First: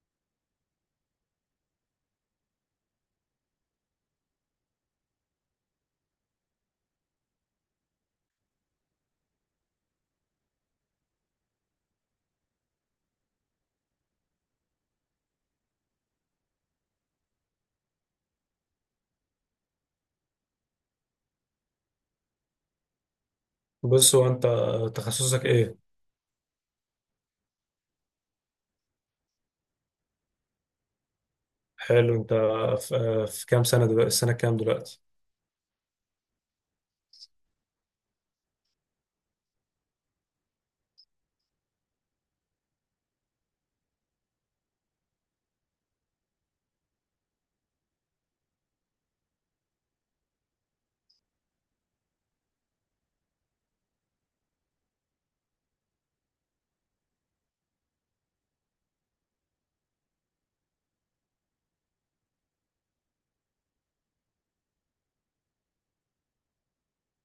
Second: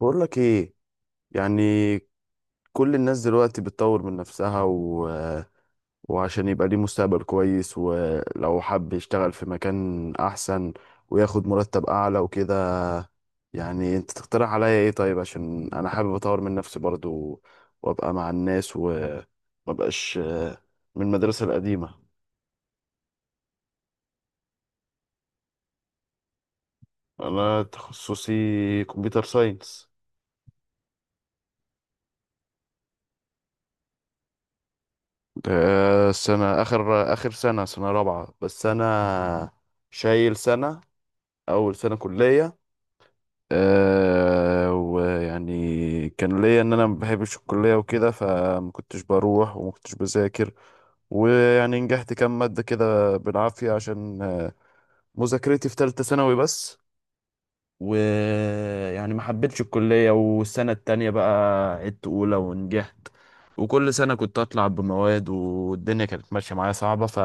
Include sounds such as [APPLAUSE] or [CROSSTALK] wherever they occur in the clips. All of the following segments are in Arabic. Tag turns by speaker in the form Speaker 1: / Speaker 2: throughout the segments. Speaker 1: بقول لك ايه، يعني كل الناس دلوقتي بتطور من نفسها و... وعشان يبقى ليه مستقبل كويس، ولو حب يشتغل في مكان احسن وياخد مرتب اعلى وكده. يعني انت تقترح عليا ايه؟ طيب عشان انا حابب اطور من نفسي برضو وابقى مع الناس ومبقاش من المدرسة القديمة.
Speaker 2: بص، هو انت تخصصك ايه؟
Speaker 1: انا تخصصي كمبيوتر ساينس.
Speaker 2: حلو. انت في كام سنه دلوقتي؟ السنه كام دلوقتي؟
Speaker 1: سنة اخر سنة رابعة، بس انا شايل سنة اول سنه كليه. أه، ويعني كان ليا ان انا ما بحبش الكليه وكده، فما كنتش بروح وما كنتش بذاكر، ويعني نجحت كام ماده كده بالعافيه، عشان مذاكرتي في ثالثه ثانوي بس. ويعني ما حبيتش الكليه، والسنه التانية بقى عدت اولى ونجحت، وكل سنه كنت اطلع بمواد والدنيا كانت ماشيه معايا صعبه. ف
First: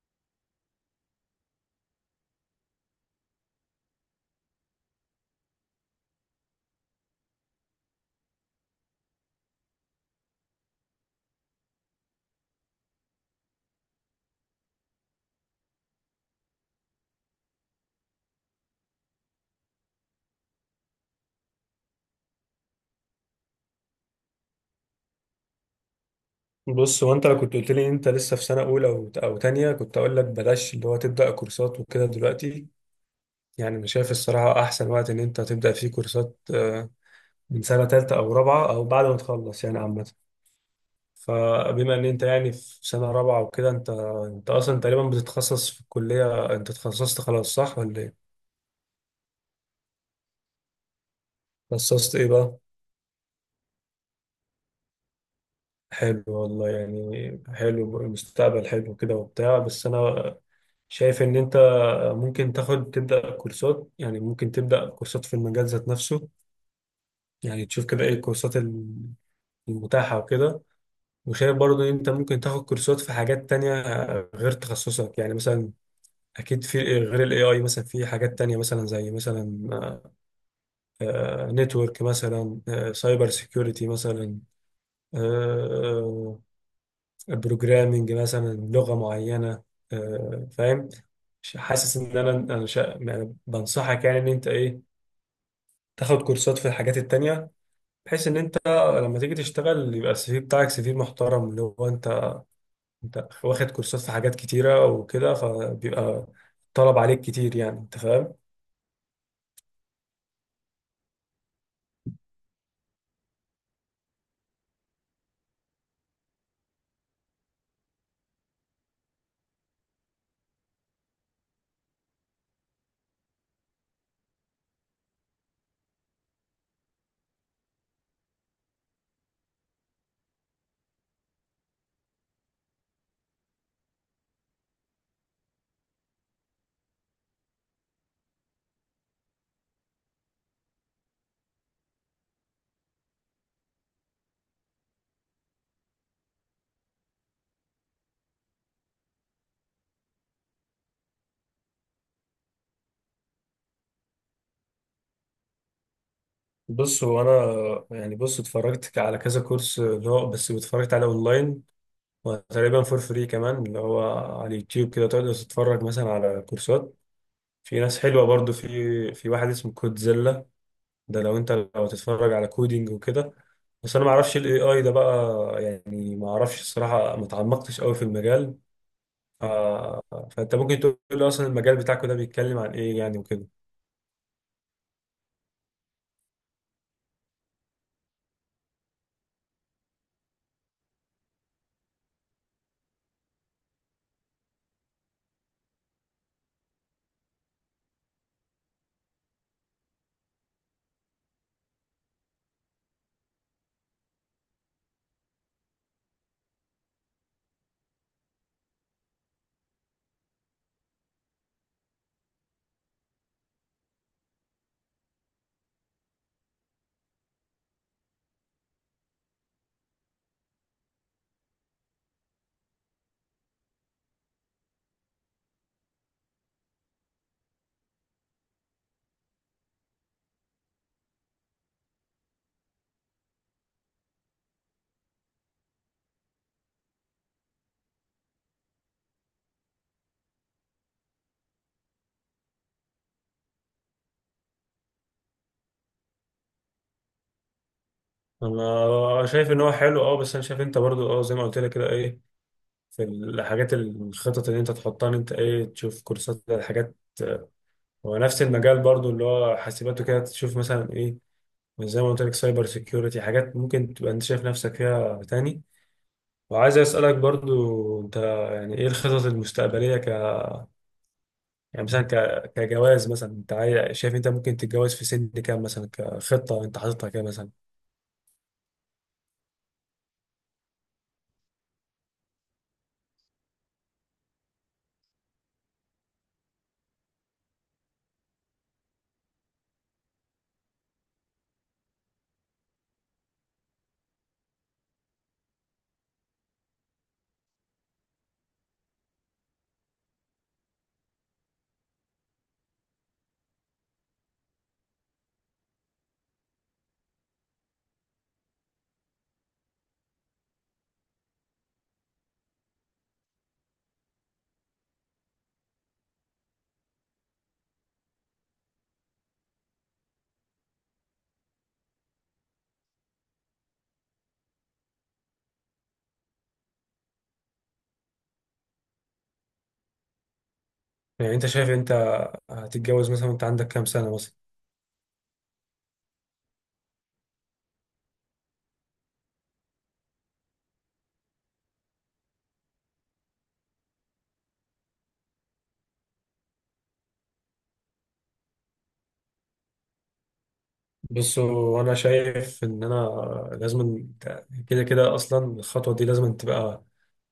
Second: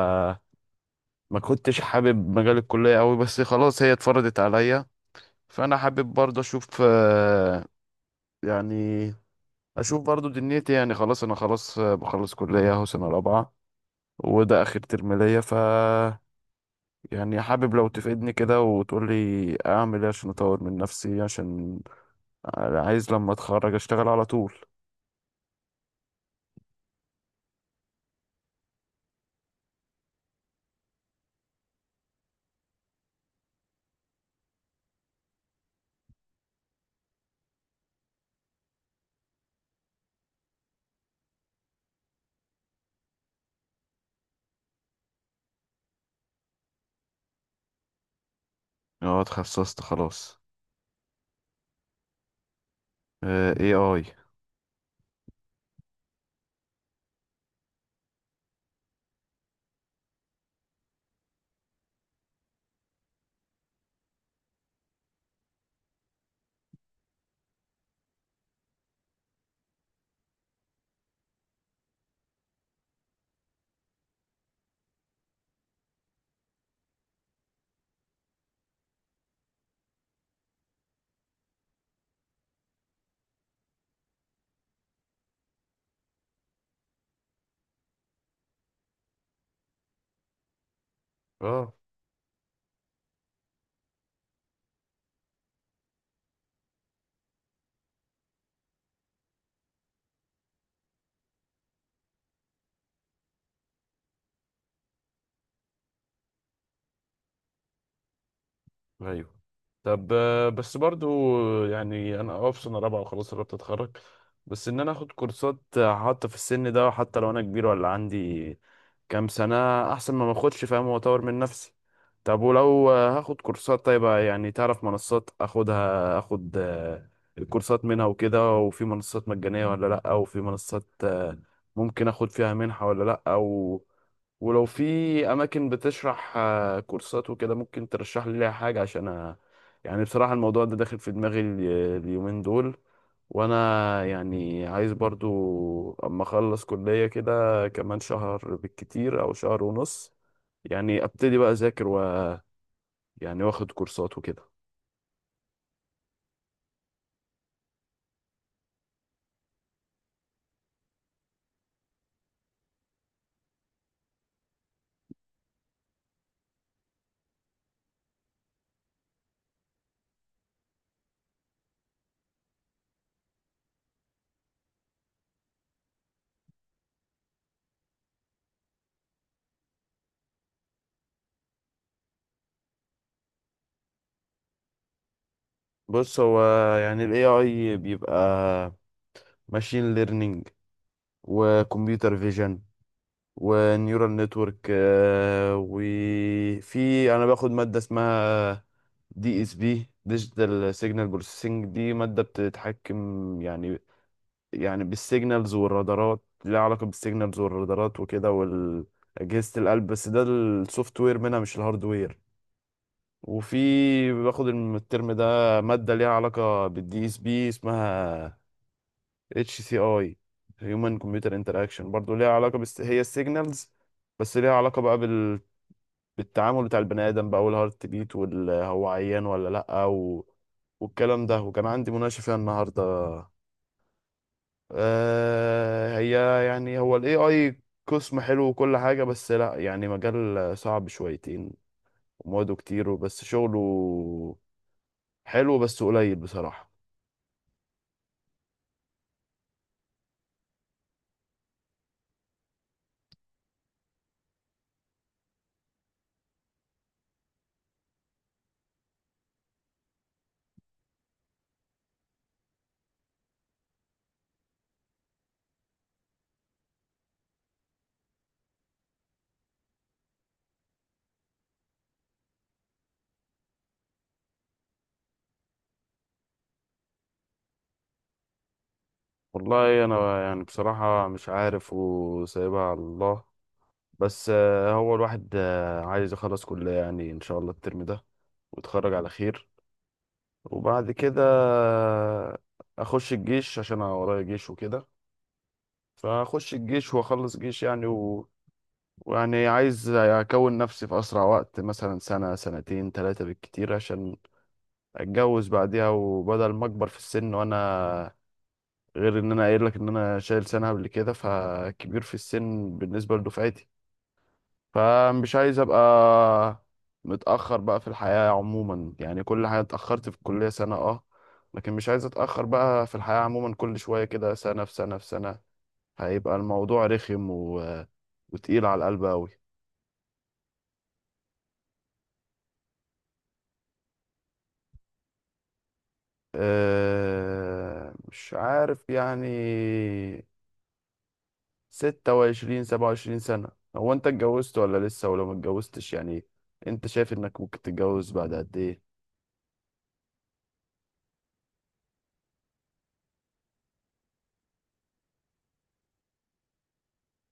Speaker 1: ما كنتش حابب مجال الكلية أوي، بس خلاص هي اتفرضت عليا. فانا حابب برضه اشوف يعني اشوف برضه دنيتي، يعني خلاص انا خلاص بخلص كلية اهو سنة رابعة، وده اخر ترم ليا. ف يعني حابب لو تفيدني كده وتقول لي اعمل ايه عشان اطور من نفسي، عشان عايز لما اتخرج اشتغل على طول.
Speaker 2: بص، هو انت لو كنت قلت لي انت لسه في سنه اولى او تانية، كنت اقول لك بلاش اللي هو تبدا كورسات وكده دلوقتي. يعني انا شايف الصراحه احسن وقت ان انت تبدا فيه كورسات من سنه تالتة او رابعه او بعد ما تخلص يعني، عامه. فبما ان انت يعني في سنه رابعه وكده، انت انت اصلا تقريبا بتتخصص في الكليه، انت تخصصت خلاص، صح ولا ايه؟
Speaker 1: اه اتخصصت خلاص.
Speaker 2: تخصصت ايه بقى؟
Speaker 1: اي اي.
Speaker 2: حلو والله، يعني حلو، المستقبل حلو كده وبتاع. بس انا شايف ان انت ممكن تاخد تبدا كورسات، يعني ممكن تبدا كورسات في المجال ذات نفسه. يعني تشوف كده ايه الكورسات المتاحه وكده. وشايف برضو ان انت ممكن تاخد كورسات في حاجات تانية غير تخصصك. يعني مثلا اكيد في غير الاي اي مثلا في حاجات تانية، مثلا زي مثلا نتورك مثلا، سايبر سيكيورتي مثلا، آه، آه، بروجرامنج مثلا، لغة معينة. فاهم.
Speaker 1: اه AI.
Speaker 2: حاسس ان يعني بنصحك، يعني ان انت ايه، تاخد كورسات في الحاجات التانية، بحيث ان انت لما تيجي تشتغل يبقى السي في بتاعك سي في محترم، اللي هو انت انت واخد كورسات في حاجات كتيرة وكده، فبيبقى طلب عليك كتير. يعني انت فاهم.
Speaker 1: ايوه. طب بس برضو يعني انا اه في سنه رابعه وخلاص قربت اتخرج، بس ان انا اخد كورسات حتى في السن ده، حتى لو انا كبير ولا عندي كام سنه، احسن ما ماخدش، فاهم، واطور من نفسي. طب ولو هاخد كورسات، طيب يعني تعرف منصات اخدها اخد الكورسات منها وكده، وفي منصات مجانيه ولا لا، وفي منصات ممكن اخد فيها منحة ولا لا، او ولو في اماكن بتشرح كورسات وكده ممكن ترشح لي ليها حاجة عشان يعني بصراحة الموضوع ده داخل في دماغي اليومين دول. وانا يعني عايز برضو اما اخلص كلية كده كمان شهر بالكتير او شهر ونص، يعني ابتدي بقى اذاكر و يعني واخد كورسات وكده.
Speaker 2: بص، هو انا يعني، بص، اتفرجت على كذا كورس، اللي هو بس اتفرجت على اونلاين، وتقريبا فور فري كمان، اللي هو على اليوتيوب كده تقدر تتفرج مثلا على كورسات. في ناس حلوة برضو، في واحد اسمه كودزيلا، ده لو انت لو تتفرج على كودينج وكده. بس انا ما اعرفش الاي اي ده بقى، يعني ما اعرفش الصراحة، ما تعمقتش قوي في المجال. آه. فانت ممكن تقول لي اصلا المجال بتاعك ده بيتكلم عن ايه يعني وكده.
Speaker 1: بص هو يعني ال AI بيبقى ماشين ليرنينج وكمبيوتر فيجن ونيورال نتورك، وفي انا باخد ماده اسمها دي اس بي، ديجيتال سيجنال بروسيسنج. دي ماده بتتحكم يعني بالسيجنالز والرادارات، ليها علاقه بالسيجنالز والرادارات وكده واجهزه القلب، بس ده السوفت وير منها مش الهاردوير. وفي باخد الترم ده ماده ليها علاقه بالدي اس بي، اسمها اتش سي اي، هيومن كمبيوتر انتراكشن، برضه ليها علاقه، بس هي السيجنالز، بس ليها علاقه بقى بالتعامل بتاع البني ادم بقى، والهارت بيت وهو عيان ولا لا و... والكلام ده، وكان عندي مناقشه فيها النهارده. آه، هي يعني هو الاي اي قسم حلو وكل حاجه، بس لا يعني مجال صعب شويتين ومواده كتير، وبس شغله حلو بس قليل بصراحه.
Speaker 2: انا شايف ان هو حلو، اه، بس انا شايف انت برضو، اه، زي ما قلت لك كده، ايه، في الحاجات، الخطط اللي انت تحطها، ان انت ايه، تشوف كورسات الحاجات، هو نفس المجال برضو اللي هو حاسبات وكده. تشوف مثلا زي ما قلت لك سايبر سيكيورتي، حاجات ممكن تبقى انت شايف نفسك فيها تاني. وعايز اسالك برضو انت يعني ايه الخطط المستقبليه، ك، يعني مثلا كجواز مثلا. انت شايف انت ممكن تتجوز في سن كام مثلا، كخطه انت حاططها كده مثلا؟
Speaker 1: والله انا يعني بصراحه مش عارف وسايبها على الله. بس هو الواحد عايز يخلص كلية يعني، إن شاء الله الترم ده ويتخرج على خير، وبعد كده أخش الجيش عشان أنا ورايا جيش وكده، فأخش الجيش وأخلص جيش يعني و... ويعني عايز أكون نفسي في أسرع وقت، مثلا سنة سنتين 3 بالكتير، عشان أتجوز بعديها وبدل ما أكبر في السن وأنا، غير إن أنا قايل لك إن أنا شايل سنة قبل كده، فكبير في السن بالنسبة لدفعتي، فمش عايز ابقى متأخر بقى في الحياة عموما. يعني كل حاجة اتأخرت في الكلية سنة، اه، لكن مش عايز اتأخر بقى في الحياة عموما. كل شوية كده سنة في سنة في سنة هيبقى الموضوع رخم و... وتقيل على القلب أوي.
Speaker 2: يعني انت شايف انت هتتجوز مثلا وانت عندك كام سنه مثلا؟
Speaker 1: مش عارف يعني، 26، 27 سنة. هو أنت اتجوزت ولا لسه؟ ولو ما اتجوزتش يعني أنت شايف إنك ممكن تتجوز بعد قد إيه؟
Speaker 2: بص، هو انا شايف ان انا لازم، كده كده اصلا الخطوه دي لازم تبقى،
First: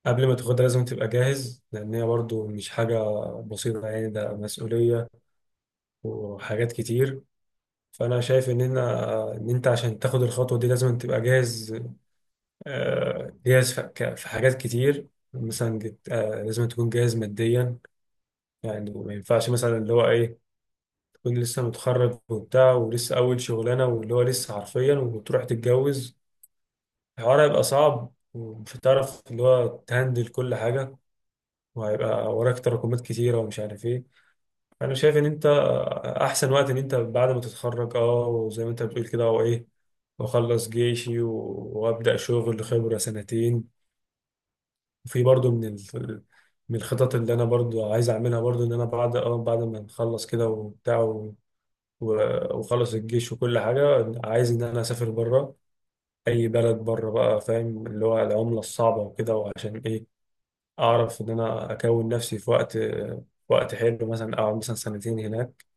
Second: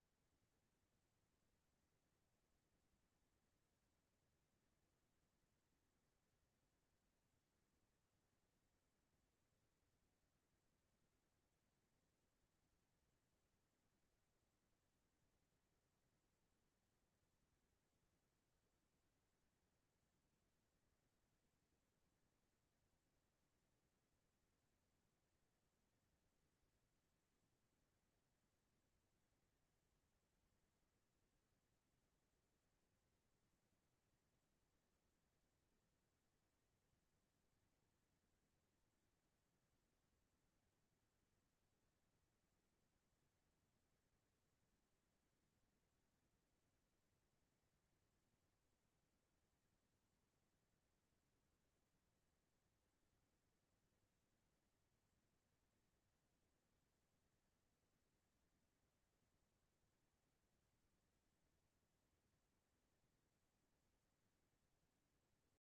Speaker 2: قبل ما تاخدها لازم تبقى جاهز، لان هي برضو مش حاجه بسيطه، يعني ده مسؤوليه وحاجات كتير. فانا شايف ان انا، ان انت عشان تاخد الخطوه دي لازم تبقى جاهز، جاهز في في حاجات كتير. مثلا لازم تكون جاهز ماديا. يعني ما ينفعش مثلا اللي هو ايه، تكون لسه متخرج وبتاع، ولسه اول شغلانه، واللي هو لسه حرفيا، وتروح تتجوز. الحوار هيبقى صعب، ومش هتعرف اللي هو تهندل كل حاجه، وهيبقى وراك تراكمات كتيره، ومش عارف ايه. انا شايف ان انت احسن وقت ان انت بعد ما تتخرج، اه، وزي ما انت بتقول كده، او ايه، واخلص جيشي وابدا شغل خبره سنتين. وفي برضو من من الخطط اللي انا برضو عايز اعملها برضو، ان انا بعد اه بعد ما نخلص كده وبتاع وخلص الجيش وكل حاجه، عايز ان انا اسافر بره. اي بلد بره بقى، فاهم، اللي هو العمله الصعبه وكده، وعشان ايه اعرف ان انا اكون نفسي في وقت، وقت حلو. مثلا اقعد مثلا سنتين هناك،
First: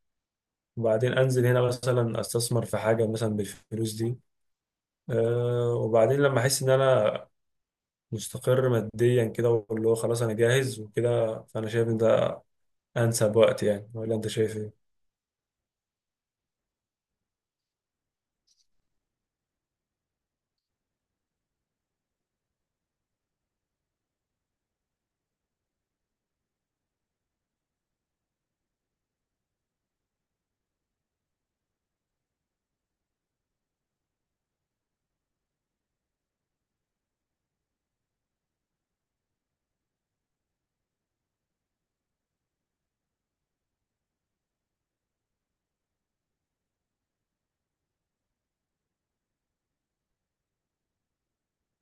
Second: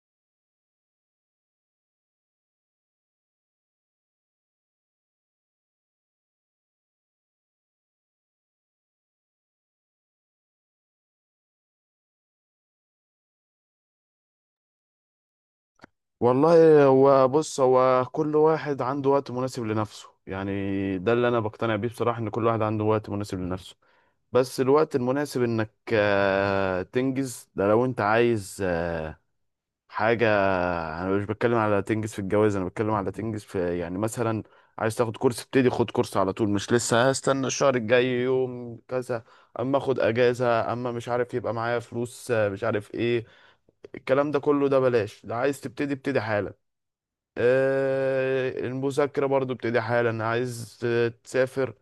Speaker 2: وبعدين انزل هنا مثلا استثمر في حاجه مثلا بالفلوس دي. أه، وبعدين لما احس ان انا مستقر ماديا كده، واللي هو خلاص انا جاهز وكده، فانا شايف ان ده انسب وقت. يعني ولا انت شايف ايه؟
Speaker 1: والله هو بص، هو كل واحد عنده وقت مناسب لنفسه يعني، ده اللي انا بقتنع بيه بصراحة، ان كل واحد عنده وقت مناسب لنفسه. بس الوقت المناسب انك تنجز ده لو انت عايز حاجة. انا مش بتكلم على تنجز في الجواز، انا بتكلم على تنجز في، يعني مثلا عايز تاخد كورس ابتدي خد كورس على طول، مش لسه هستنى الشهر الجاي يوم كذا، اما اخد اجازة اما مش عارف يبقى معايا فلوس مش عارف ايه، الكلام ده كله ده بلاش. ده عايز تبتدي ابتدي حالا، المذاكرة برضو ابتدي حالا، عايز تسافر،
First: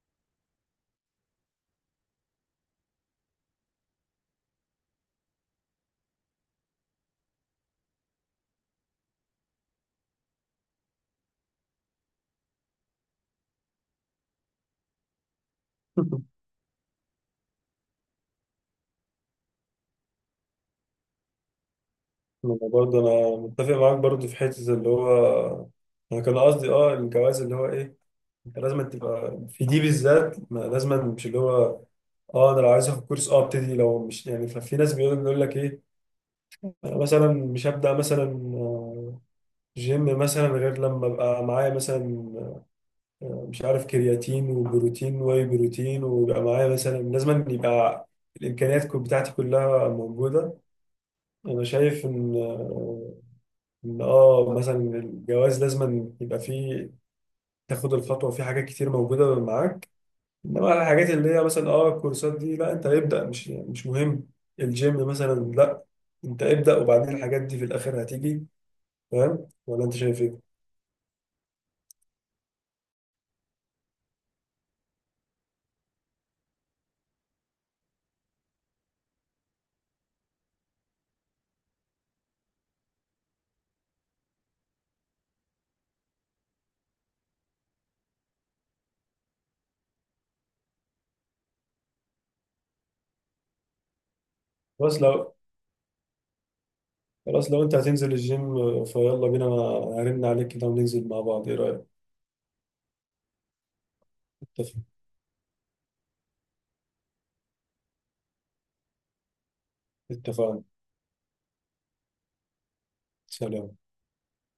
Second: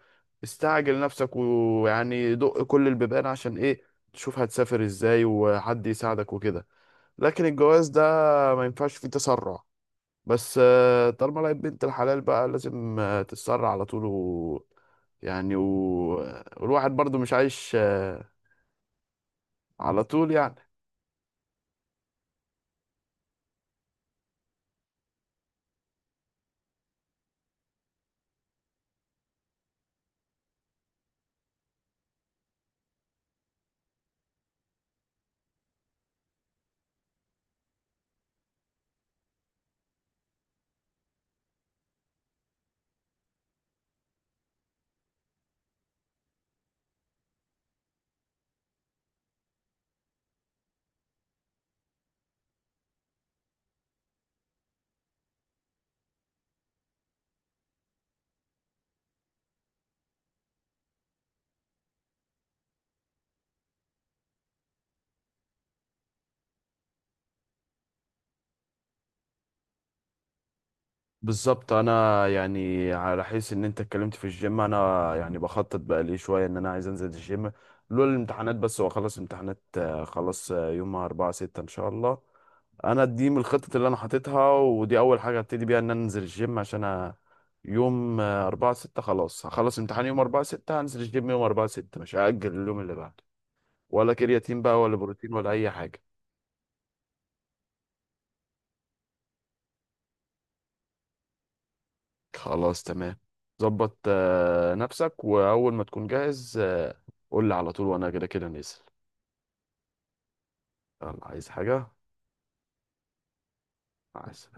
Speaker 1: استعجل نفسك ويعني دق كل البيبان، عشان ايه، تشوف هتسافر ازاي وحد يساعدك وكده. لكن الجواز ده ما ينفعش فيه تسرع، بس طالما لقيت بنت الحلال بقى لازم تتسرع على طول و يعني و...
Speaker 2: [LAUGHS]
Speaker 1: والواحد برضو مش عايش على طول يعني.
Speaker 2: انا برضه انا متفق معاك برضه في حته، اللي هو انا كان قصدي اه الجواز، اللي هو ايه، انت لازم تبقى في دي بالذات، ما لازم، مش اللي هو، اه انا لو عايز اخد كورس اه ابتدي، لو مش يعني. ففي ناس بيقول لك ايه، انا مثلا مش هبدا مثلا جيم مثلا غير لما ابقى معايا مثلا، مش عارف، كرياتين وبروتين واي بروتين، ويبقى معايا مثلا، لازم يبقى الامكانيات بتاعتي كلها موجوده. انا شايف ان ان اه مثلا الجواز لازم يبقى فيه، تاخد الخطوه في حاجات كتير موجوده معاك. انما الحاجات اللي هي مثلا اه الكورسات دي لا، انت ابدا، مش مهم. الجيم مثلا لا، انت ابدا، وبعدين الحاجات دي في الاخر هتيجي. فاهم ولا انت شايف ايه؟
Speaker 1: بالظبط، انا يعني على حيث ان انت اتكلمت في الجيم، انا يعني بخطط بقى لي شويه ان انا عايز انزل الجيم، لولا الامتحانات. بس واخلص امتحانات خلاص يوم 4 6 ان شاء الله. انا دي من الخطط اللي انا حاططها، ودي اول حاجه ابتدي بيها، ان انا انزل الجيم عشان يوم 4 6 خلاص هخلص امتحان يوم 4 6 هنزل الجيم يوم 4 6، مش هأجل اليوم اللي بعده، ولا كرياتين بقى ولا
Speaker 2: بس لو،
Speaker 1: بروتين ولا اي حاجه.
Speaker 2: خلاص لو انت هتنزل الجيم، فيلا بينا، انا هرن عليك كده وننزل مع بعض، ايه رأيك؟
Speaker 1: خلاص تمام. ظبط
Speaker 2: اتفق.
Speaker 1: نفسك واول ما تكون جاهز قول لي على طول، وانا كده كده نازل.
Speaker 2: اتفقنا.
Speaker 1: يلا، عايز حاجة؟
Speaker 2: سلام.
Speaker 1: عايز.